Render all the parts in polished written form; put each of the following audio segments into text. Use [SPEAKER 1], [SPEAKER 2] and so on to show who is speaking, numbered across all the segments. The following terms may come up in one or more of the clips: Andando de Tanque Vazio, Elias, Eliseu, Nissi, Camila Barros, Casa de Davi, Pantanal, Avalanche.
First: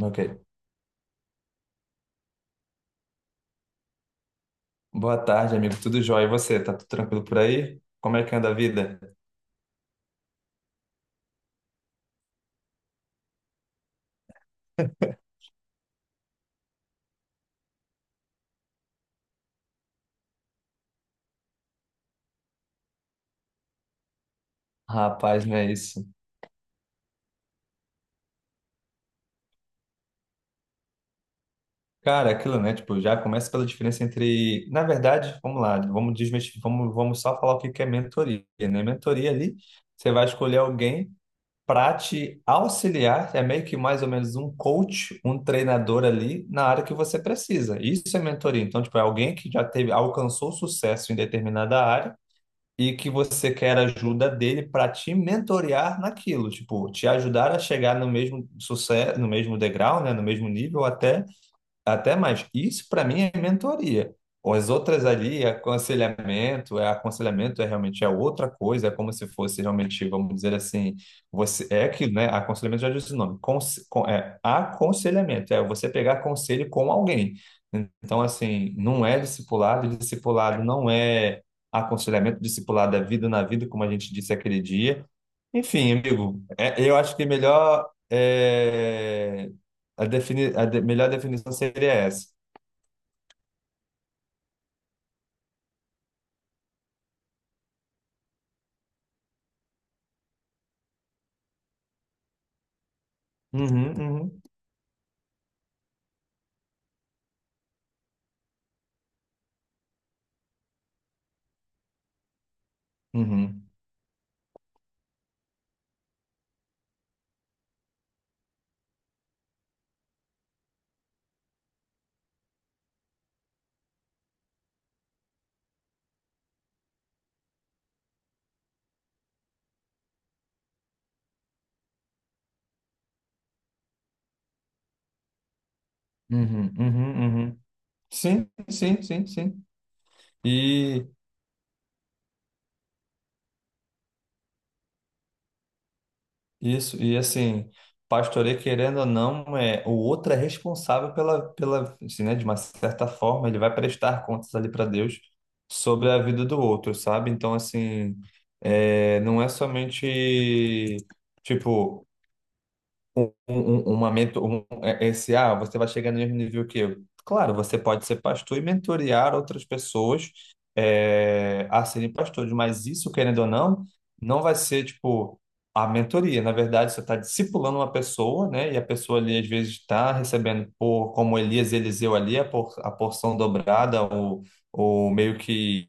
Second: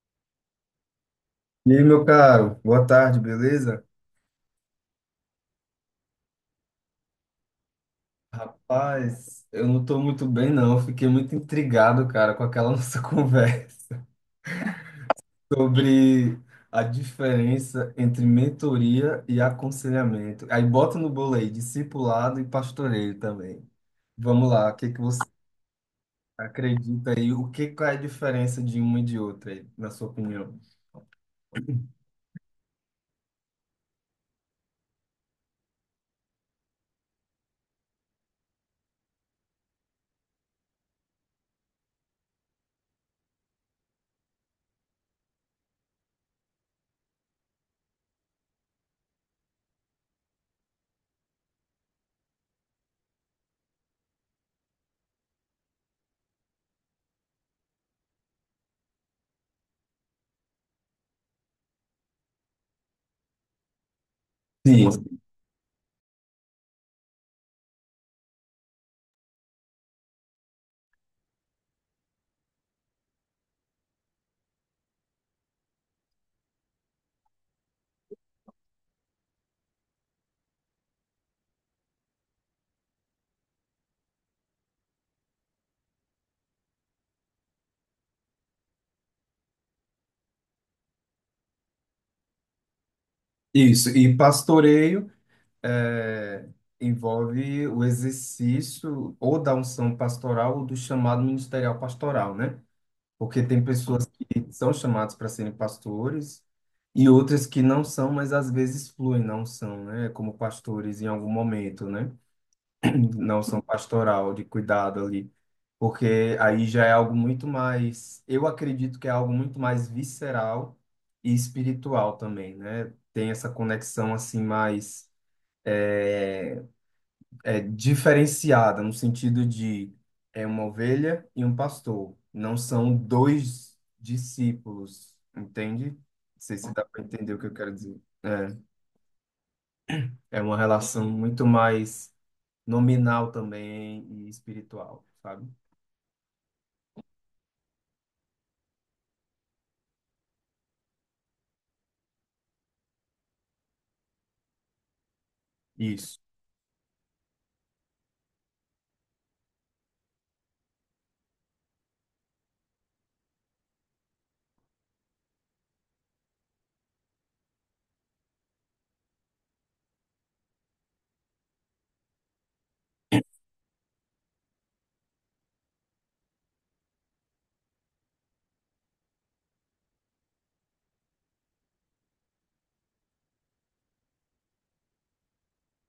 [SPEAKER 1] Ok.
[SPEAKER 2] E aí, meu caro, boa tarde, beleza?
[SPEAKER 1] Boa tarde, amigo. Tudo jóia? E você? Tá tudo tranquilo por aí? Como é que anda a vida?
[SPEAKER 2] Rapaz, eu não tô muito bem, não. Eu fiquei muito intrigado, cara, com aquela nossa conversa sobre a diferença entre mentoria e aconselhamento. Aí bota no bolo aí, discipulado e pastoreio também. Vamos lá, o que que você
[SPEAKER 1] Rapaz, não é isso.
[SPEAKER 2] acredita aí? O que qual é a diferença de uma e de outra aí, na sua opinião?
[SPEAKER 1] Cara, é aquilo, né? Tipo, já começa pela diferença entre. Na verdade, vamos lá, vamos desmestir, vamos só falar o que que é mentoria, né? Mentoria ali, você vai escolher alguém para te auxiliar, é meio que mais ou menos um coach, um treinador ali na área que você precisa. Isso é mentoria. Então, tipo, é alguém que já teve, alcançou sucesso em determinada área e que você quer ajuda dele para te mentorear naquilo, tipo, te ajudar a chegar no mesmo sucesso, no mesmo degrau, né, no mesmo nível, até mais. Isso para mim é mentoria. As outras
[SPEAKER 2] Sim,
[SPEAKER 1] ali, é aconselhamento, é realmente é outra coisa, é como se fosse realmente, vamos dizer assim, você é aquilo, né? Aconselhamento já diz o nome. É aconselhamento, é você pegar conselho com alguém. Então, assim, não é discipulado, e discipulado não é aconselhamento, discipulado é vida na vida, como a gente disse aquele dia. Enfim, amigo, eu acho que melhor é, a, defini a de- melhor definição seria essa.
[SPEAKER 2] isso. E pastoreio é, envolve o exercício ou da unção pastoral ou do chamado ministerial pastoral, né? Porque tem
[SPEAKER 1] Uhum,
[SPEAKER 2] pessoas
[SPEAKER 1] uhum,
[SPEAKER 2] que são chamadas para serem pastores e outras que não são, mas às vezes fluem na unção, né? Como pastores em algum momento, né? Na unção
[SPEAKER 1] uhum,
[SPEAKER 2] pastoral, de cuidado ali. Porque aí já é algo muito mais, eu acredito que é algo muito mais visceral e espiritual também, né? Tem essa conexão assim mais é diferenciada no sentido de é uma ovelha e um pastor, não são dois discípulos, entende? Não sei
[SPEAKER 1] uhum,
[SPEAKER 2] se dá para entender o
[SPEAKER 1] uhum,
[SPEAKER 2] que eu
[SPEAKER 1] uhum.
[SPEAKER 2] quero dizer. É,
[SPEAKER 1] Sim, sim, sim, sim.
[SPEAKER 2] é uma
[SPEAKER 1] E
[SPEAKER 2] relação muito mais nominal também e espiritual, sabe?
[SPEAKER 1] isso, e assim, pastoreio, querendo ou não, é, o outro é responsável pela, assim, né, de uma certa forma, ele vai prestar contas ali para Deus sobre a
[SPEAKER 2] Isso.
[SPEAKER 1] vida do outro, sabe? Então, assim, é, não é somente. Tipo, uma mentor um, é- esse, ah, você vai chegar no mesmo nível que eu. Claro, você pode ser pastor e mentorear outras pessoas, é, a serem pastores, mas isso, querendo ou não, não vai ser, tipo, a mentoria. Na verdade, você está discipulando uma pessoa, né? E a pessoa ali, às vezes, está recebendo, por, como Elias e Eliseu ali, a, por, a porção dobrada, ou meio que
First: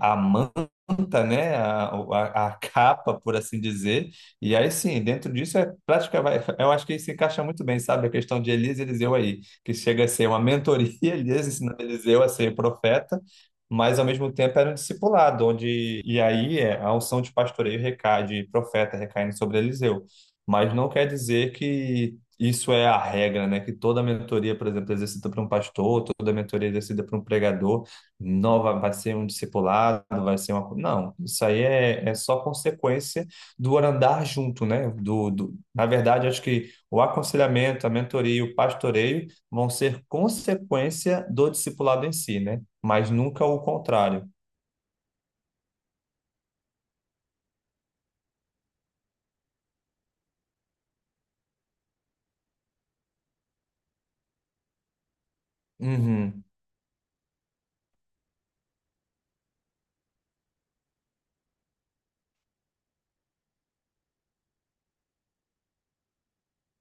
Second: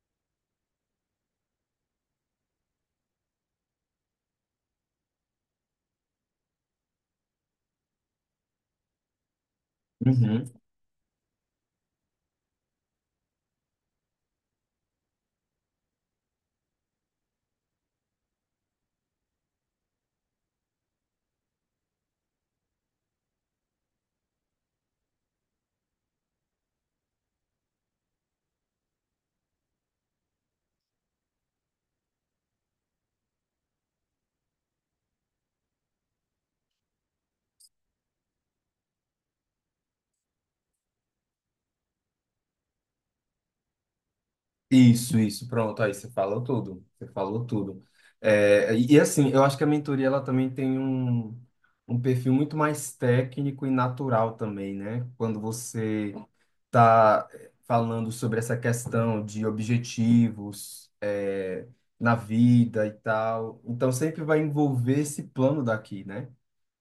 [SPEAKER 1] a manta, né? A capa, por assim dizer, e aí sim, dentro disso é prática, vai, eu acho que isso se encaixa muito bem, sabe? A questão de Elias e Eliseu aí, que chega a ser uma
[SPEAKER 2] Uhum.
[SPEAKER 1] mentoria, Elias ensinando Eliseu a ser profeta, mas ao mesmo tempo era um discipulado, onde a unção de pastoreio recai, de profeta recaindo sobre Eliseu. Mas não quer dizer que isso é a regra, né? Que toda mentoria, por exemplo, exercida por um pastor, toda mentoria exercida por um pregador, não vai, vai ser um discipulado, vai ser uma. Co- Não, isso aí é, é só consequência do andar junto, né? Na verdade, acho que o aconselhamento, a mentoria, o pastoreio vão ser consequência do discipulado em si, né? Mas nunca o contrário.
[SPEAKER 2] Isso, pronto, aí você falou tudo, você falou tudo. É, e assim, eu acho que a mentoria ela também tem um, um perfil muito mais técnico e natural também, né? Quando você
[SPEAKER 1] Uhum,
[SPEAKER 2] tá falando sobre essa questão de objetivos, é, na vida e tal. Então sempre vai envolver esse plano daqui, né?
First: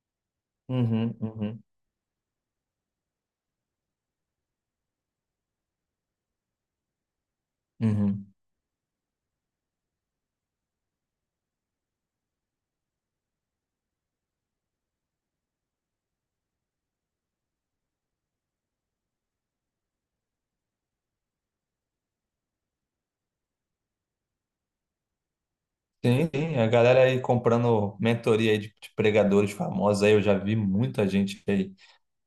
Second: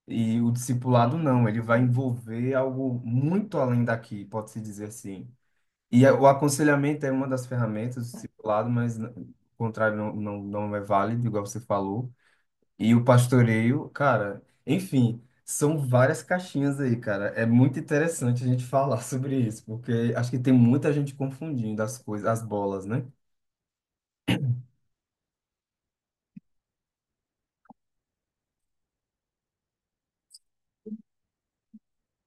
[SPEAKER 2] E o
[SPEAKER 1] uhum,
[SPEAKER 2] discipulado não, ele
[SPEAKER 1] uhum,
[SPEAKER 2] vai envolver algo muito além daqui, pode-se dizer assim. E o aconselhamento é uma das ferramentas do
[SPEAKER 1] uhum.
[SPEAKER 2] discipulado, mas o contrário não, não é válido, igual você falou. E o pastoreio, cara, enfim, são várias caixinhas aí, cara. É muito interessante a gente falar sobre isso, porque acho que tem muita gente confundindo as coisas, as bolas, né?
[SPEAKER 1] Sim, sim, a galera aí comprando mentoria aí de pregadores famosos aí, eu já vi muita gente aí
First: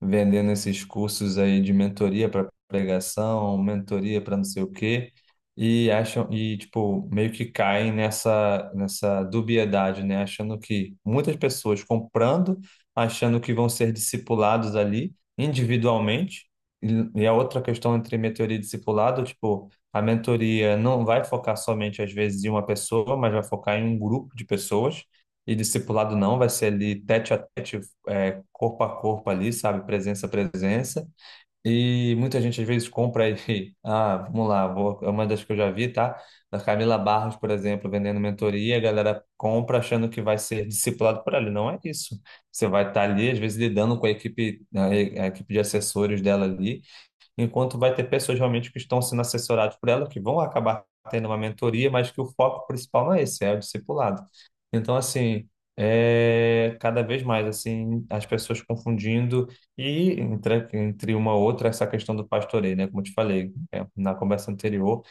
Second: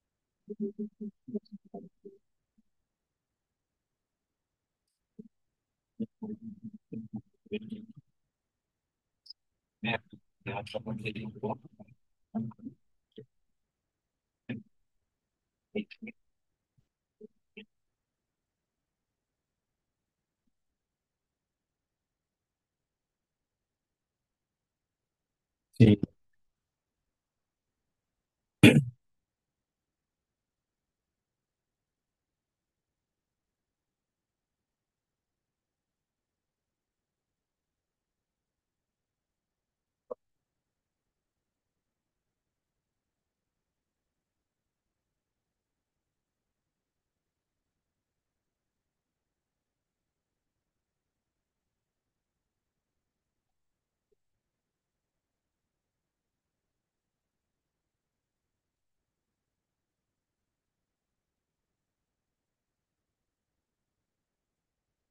[SPEAKER 1] vendendo esses cursos aí de mentoria para pregação, mentoria para não sei o quê, e acham e tipo meio que caem nessa dubiedade, né, achando que muitas pessoas comprando, achando que vão ser discipulados ali individualmente. E a outra questão entre mentoria e discipulado, tipo, a mentoria não vai focar somente às vezes em uma pessoa, mas vai focar em um grupo de pessoas. E
[SPEAKER 2] Sim.
[SPEAKER 1] discipulado não, vai ser ali tete a tete, é, corpo a corpo ali, sabe? Presença a presença. E muita gente às vezes compra aí. Ah, vamos lá, vou, é uma das que eu já vi, tá? Da Camila Barros, por exemplo, vendendo mentoria, a galera compra achando que vai ser discipulado por ela. Não é isso. Você vai estar ali, às vezes, lidando com a equipe, a equipe de assessores dela ali, enquanto vai ter pessoas realmente que estão sendo assessoradas por ela, que vão acabar tendo uma mentoria, mas que o foco principal não é esse, é o discipulado. Então, assim, é cada vez mais, assim, as pessoas confundindo entre uma outra, essa questão do pastoreio, né? Como eu te falei, é, na conversa anterior,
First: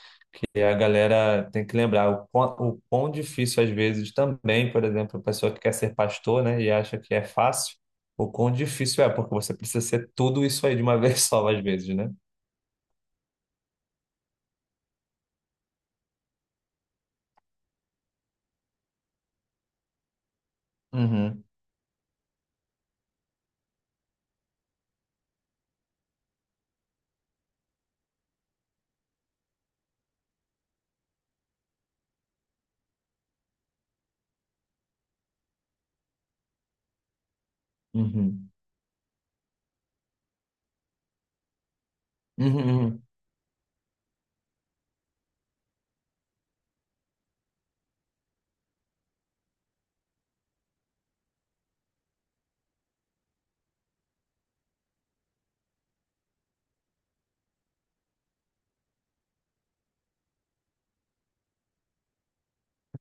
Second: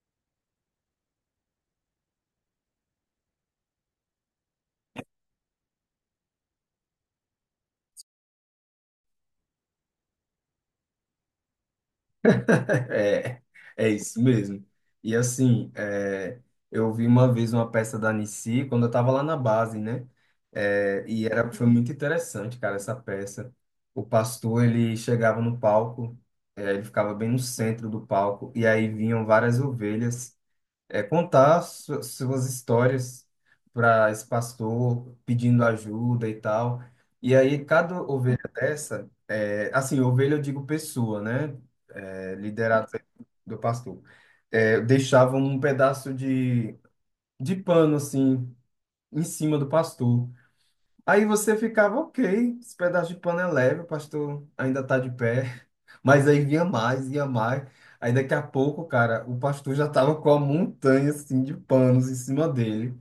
[SPEAKER 1] e a galera tem que lembrar o quão difícil às vezes também, por exemplo, a pessoa que quer ser pastor, né, e acha que é fácil, o quão difícil é, porque você precisa ser tudo isso aí de uma vez só, às vezes, né?
[SPEAKER 2] É, é isso mesmo. E assim, é, eu vi uma vez uma peça da Nissi quando eu estava lá na base, né? É, e
[SPEAKER 1] Uhum,
[SPEAKER 2] era, foi muito interessante, cara, essa peça. O pastor, ele chegava no palco, é, ele ficava bem no centro do palco, e aí vinham várias ovelhas é, contar suas histórias para esse pastor, pedindo ajuda e tal. E aí, cada ovelha
[SPEAKER 1] uhum,
[SPEAKER 2] dessa, é, assim, ovelha eu digo pessoa, né? É,
[SPEAKER 1] uhum,
[SPEAKER 2] liderado
[SPEAKER 1] uhum.
[SPEAKER 2] do pastor. É, deixava um pedaço de pano, assim, em cima do pastor. Aí você ficava, ok, esse pedaço de pano é leve, o pastor ainda está de pé. Mas aí ia mais, ia mais. Aí daqui a pouco, cara, o pastor já tava com a montanha assim de panos em cima dele.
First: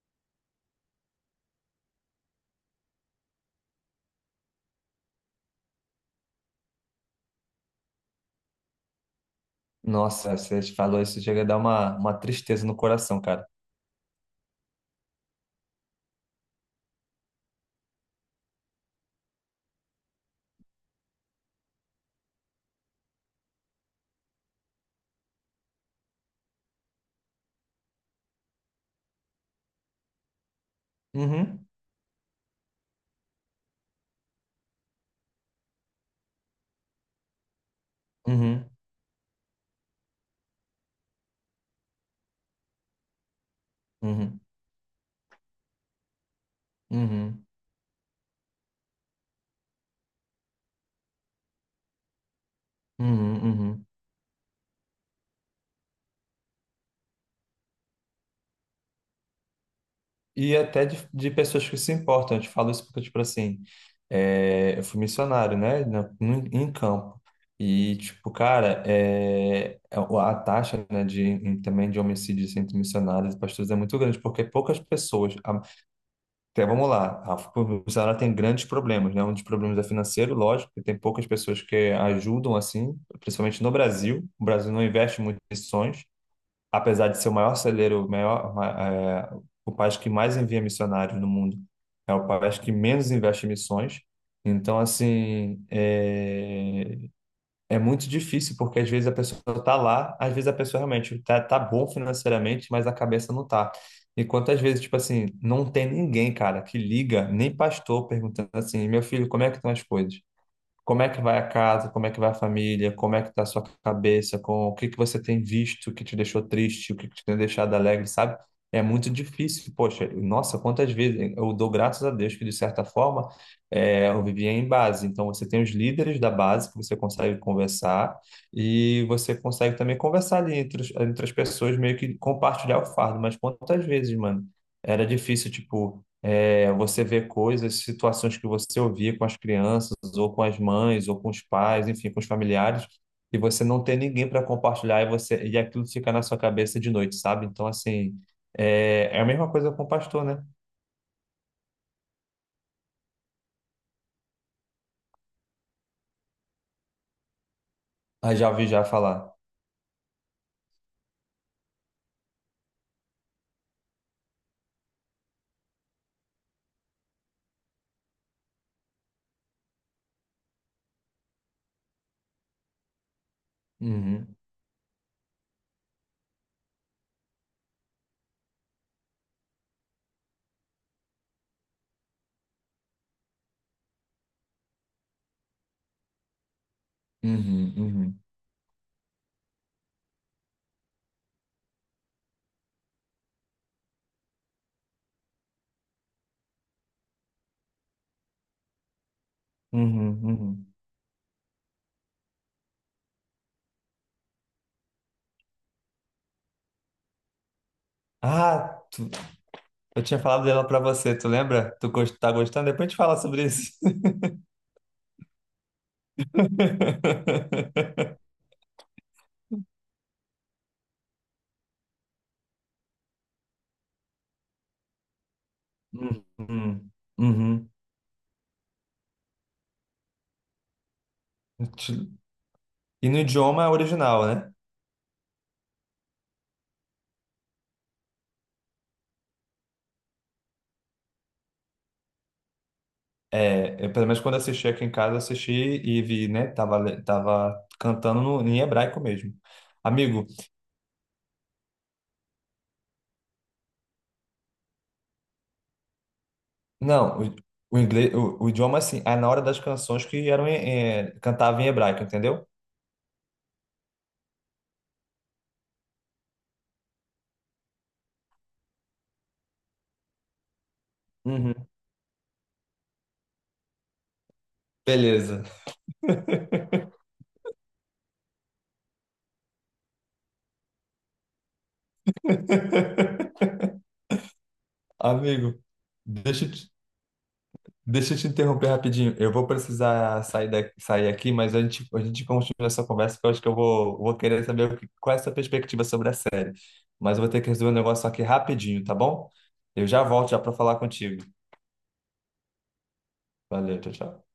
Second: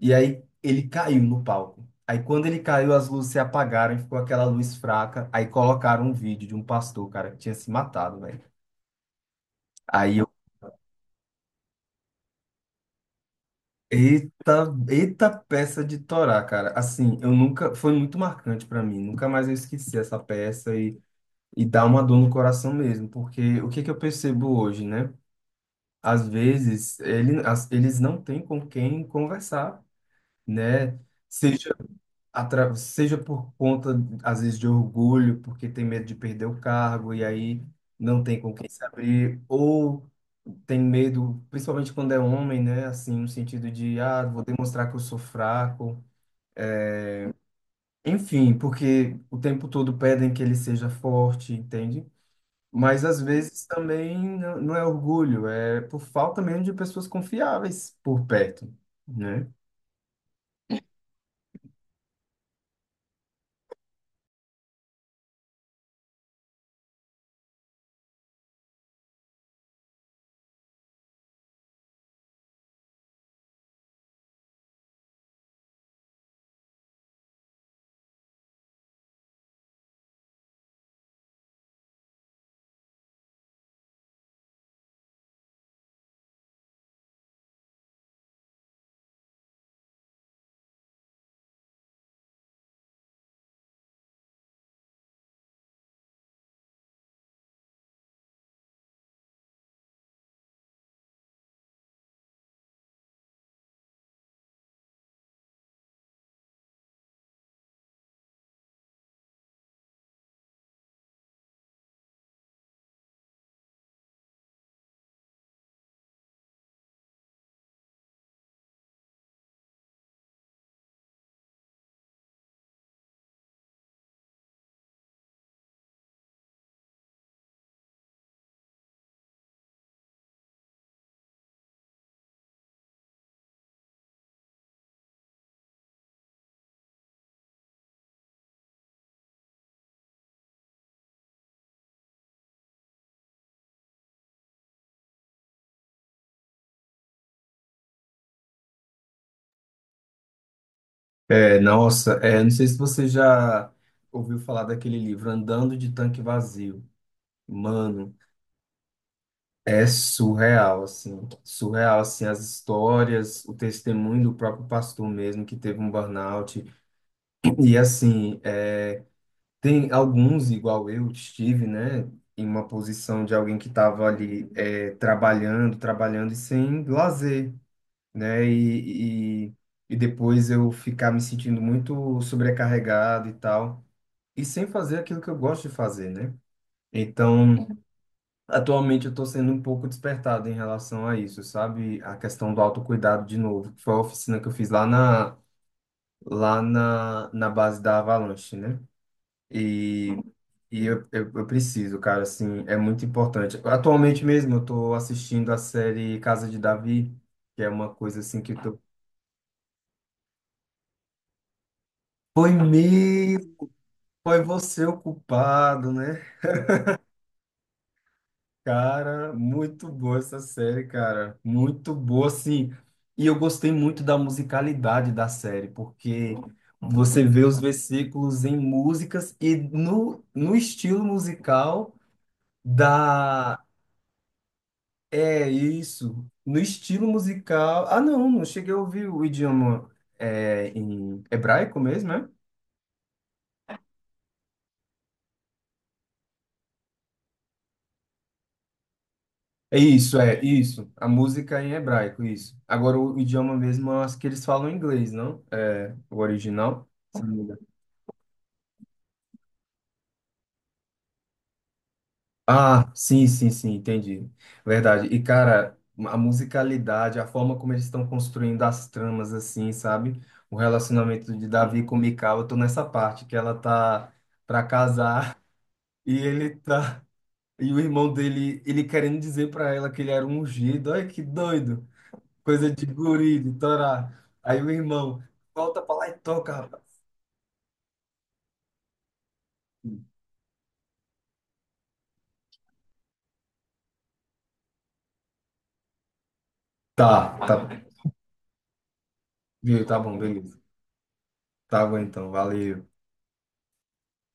[SPEAKER 2] E aí ele caiu no palco. Aí quando ele caiu, as luzes se apagaram e ficou aquela luz fraca. Aí colocaram um vídeo de um pastor, cara, que tinha se matado, velho. Aí eu,
[SPEAKER 1] Nossa, você falou isso, chega a dar uma tristeza no coração, cara.
[SPEAKER 2] eita, eita peça de Torá, cara. Assim, eu nunca, foi muito marcante pra mim. Nunca mais eu esqueci essa peça e dá uma dor no coração mesmo, porque o que que eu percebo hoje, né? Às vezes ele, eles não têm com quem conversar, né?
[SPEAKER 1] Uhum,
[SPEAKER 2] Seja, atra, seja por conta, às vezes, de orgulho, porque tem medo de perder o cargo e aí não tem com quem
[SPEAKER 1] uhum,
[SPEAKER 2] se abrir, ou tem medo, principalmente quando é homem, né? Assim, no sentido de, ah,
[SPEAKER 1] uhum,
[SPEAKER 2] vou demonstrar que eu sou fraco.
[SPEAKER 1] uhum,
[SPEAKER 2] Enfim, porque o tempo todo pedem que ele seja forte, entende? Mas às
[SPEAKER 1] uhum,
[SPEAKER 2] vezes
[SPEAKER 1] uhum.
[SPEAKER 2] também não é orgulho, é por falta mesmo de pessoas confiáveis por perto, né?
[SPEAKER 1] E até de pessoas que se importam, eu te falo isso porque, tipo assim, é, eu fui missionário, né, em campo. E, tipo, cara, é, a taxa, né, também de homicídios entre missionários e pastores é muito grande, porque poucas pessoas... Então, vamos lá. A publicidade tem grandes problemas, né? Um dos problemas é financeiro, lógico, que tem poucas pessoas que ajudam assim, principalmente no Brasil. O Brasil não investe muito em missões, apesar de ser o maior celeiro, o maior, ma- é, o país que mais envia missionários no mundo, é o país que menos investe em missões. Então, assim, é, é muito difícil, porque às vezes a pessoa está lá, às vezes a pessoa realmente está tá bom financeiramente, mas a cabeça não tá. E quantas vezes, tipo assim, não tem ninguém, cara, que liga, nem pastor perguntando assim, meu filho, como é que estão as coisas? Como é que vai a casa? Como é que vai a família? Como é que tá a sua cabeça? Com o que que você tem visto que te deixou triste? O que que te tem deixado alegre, sabe? É muito difícil. Poxa, nossa, quantas vezes eu dou graças a Deus que, de certa forma, é, eu vivia em base. Então, você tem os líderes da base que você consegue conversar, e você consegue também conversar ali entre as pessoas, meio que compartilhar o fardo. Mas quantas vezes, mano? Era difícil, tipo. É, você vê coisas, situações que você ouvia com as crianças, ou com as mães, ou com os pais, enfim, com os familiares, e você não tem ninguém para compartilhar e você e aquilo fica na sua cabeça de noite, sabe? Então, assim, é, é a mesma coisa com o pastor, né?
[SPEAKER 2] É, nossa, é, não sei se você já ouviu falar daquele livro Andando de Tanque Vazio. Mano,
[SPEAKER 1] Ah, já ouvi já falar.
[SPEAKER 2] é surreal, assim, as histórias, o testemunho do próprio pastor mesmo que teve um burnout. E assim, é, tem alguns, igual eu, estive, né, em uma posição de alguém que estava
[SPEAKER 1] Uhum,
[SPEAKER 2] ali é, trabalhando, trabalhando e sem lazer, né, e depois eu ficar me sentindo muito sobrecarregado e tal, e sem fazer aquilo que eu gosto de fazer, né? Então,
[SPEAKER 1] uhum, uhum,
[SPEAKER 2] atualmente eu estou sendo um pouco despertado em relação a isso, sabe? A questão do autocuidado de novo, que foi a oficina que eu fiz lá na, na base da Avalanche, né? E,
[SPEAKER 1] uhum, uhum.
[SPEAKER 2] eu preciso, cara, assim, é muito importante. Atualmente mesmo eu tô assistindo a série Casa de Davi, que é uma coisa assim que eu tô.
[SPEAKER 1] Ah, eu tinha falado dela para você, tu lembra? Tá
[SPEAKER 2] Foi
[SPEAKER 1] gostando? Depois a gente fala sobre
[SPEAKER 2] mesmo,
[SPEAKER 1] isso.
[SPEAKER 2] foi você o culpado, né? Cara, muito boa essa série, cara. Muito boa, assim. E eu gostei muito da musicalidade da série, porque
[SPEAKER 1] Uhum,
[SPEAKER 2] você vê os
[SPEAKER 1] uhum.
[SPEAKER 2] versículos em músicas e no, no estilo musical
[SPEAKER 1] E no
[SPEAKER 2] da
[SPEAKER 1] idioma original, né?
[SPEAKER 2] é isso. No estilo musical. Ah, não, não cheguei a ouvir o idioma é, em hebraico mesmo, né?
[SPEAKER 1] É, eu, pelo menos quando assisti aqui em casa, assisti e vi, né? Tava, tava cantando em hebraico mesmo.
[SPEAKER 2] É isso,
[SPEAKER 1] Amigo,
[SPEAKER 2] é isso. A música em hebraico, isso. Agora o idioma mesmo, eu acho que eles falam inglês, não? É o original.
[SPEAKER 1] não,
[SPEAKER 2] Se não me engano.
[SPEAKER 1] o inglês, o idioma assim, é na hora das canções que eram em, cantava em hebraico, entendeu?
[SPEAKER 2] Ah, sim, sim, sim, entendi. Verdade. E, cara, a musicalidade, a forma como eles estão construindo as tramas, assim, sabe? O relacionamento de
[SPEAKER 1] Uhum.
[SPEAKER 2] Davi com Mical, eu tô nessa parte que ela tá pra casar
[SPEAKER 1] Beleza.
[SPEAKER 2] e ele tá. E o irmão dele, ele querendo dizer pra ela que ele era um ungido. Olha que doido. Coisa de guri, de Torá. Aí o irmão,
[SPEAKER 1] Amigo,
[SPEAKER 2] volta pra lá e
[SPEAKER 1] deixa, eu
[SPEAKER 2] toca,
[SPEAKER 1] te-
[SPEAKER 2] rapaz.
[SPEAKER 1] deixa eu te interromper rapidinho. Eu vou precisar sair, sair aqui, mas a gente continua essa conversa, que eu acho que vou querer saber qual é a sua perspectiva sobre a série. Mas eu vou
[SPEAKER 2] Tá,
[SPEAKER 1] ter que
[SPEAKER 2] tá.
[SPEAKER 1] resolver um negócio aqui rapidinho, tá bom?
[SPEAKER 2] Viu?
[SPEAKER 1] Eu
[SPEAKER 2] Tá
[SPEAKER 1] já
[SPEAKER 2] bom,
[SPEAKER 1] volto já para
[SPEAKER 2] beleza.
[SPEAKER 1] falar contigo.
[SPEAKER 2] Tá bom então, valeu.
[SPEAKER 1] Valeu, tchau, tchau.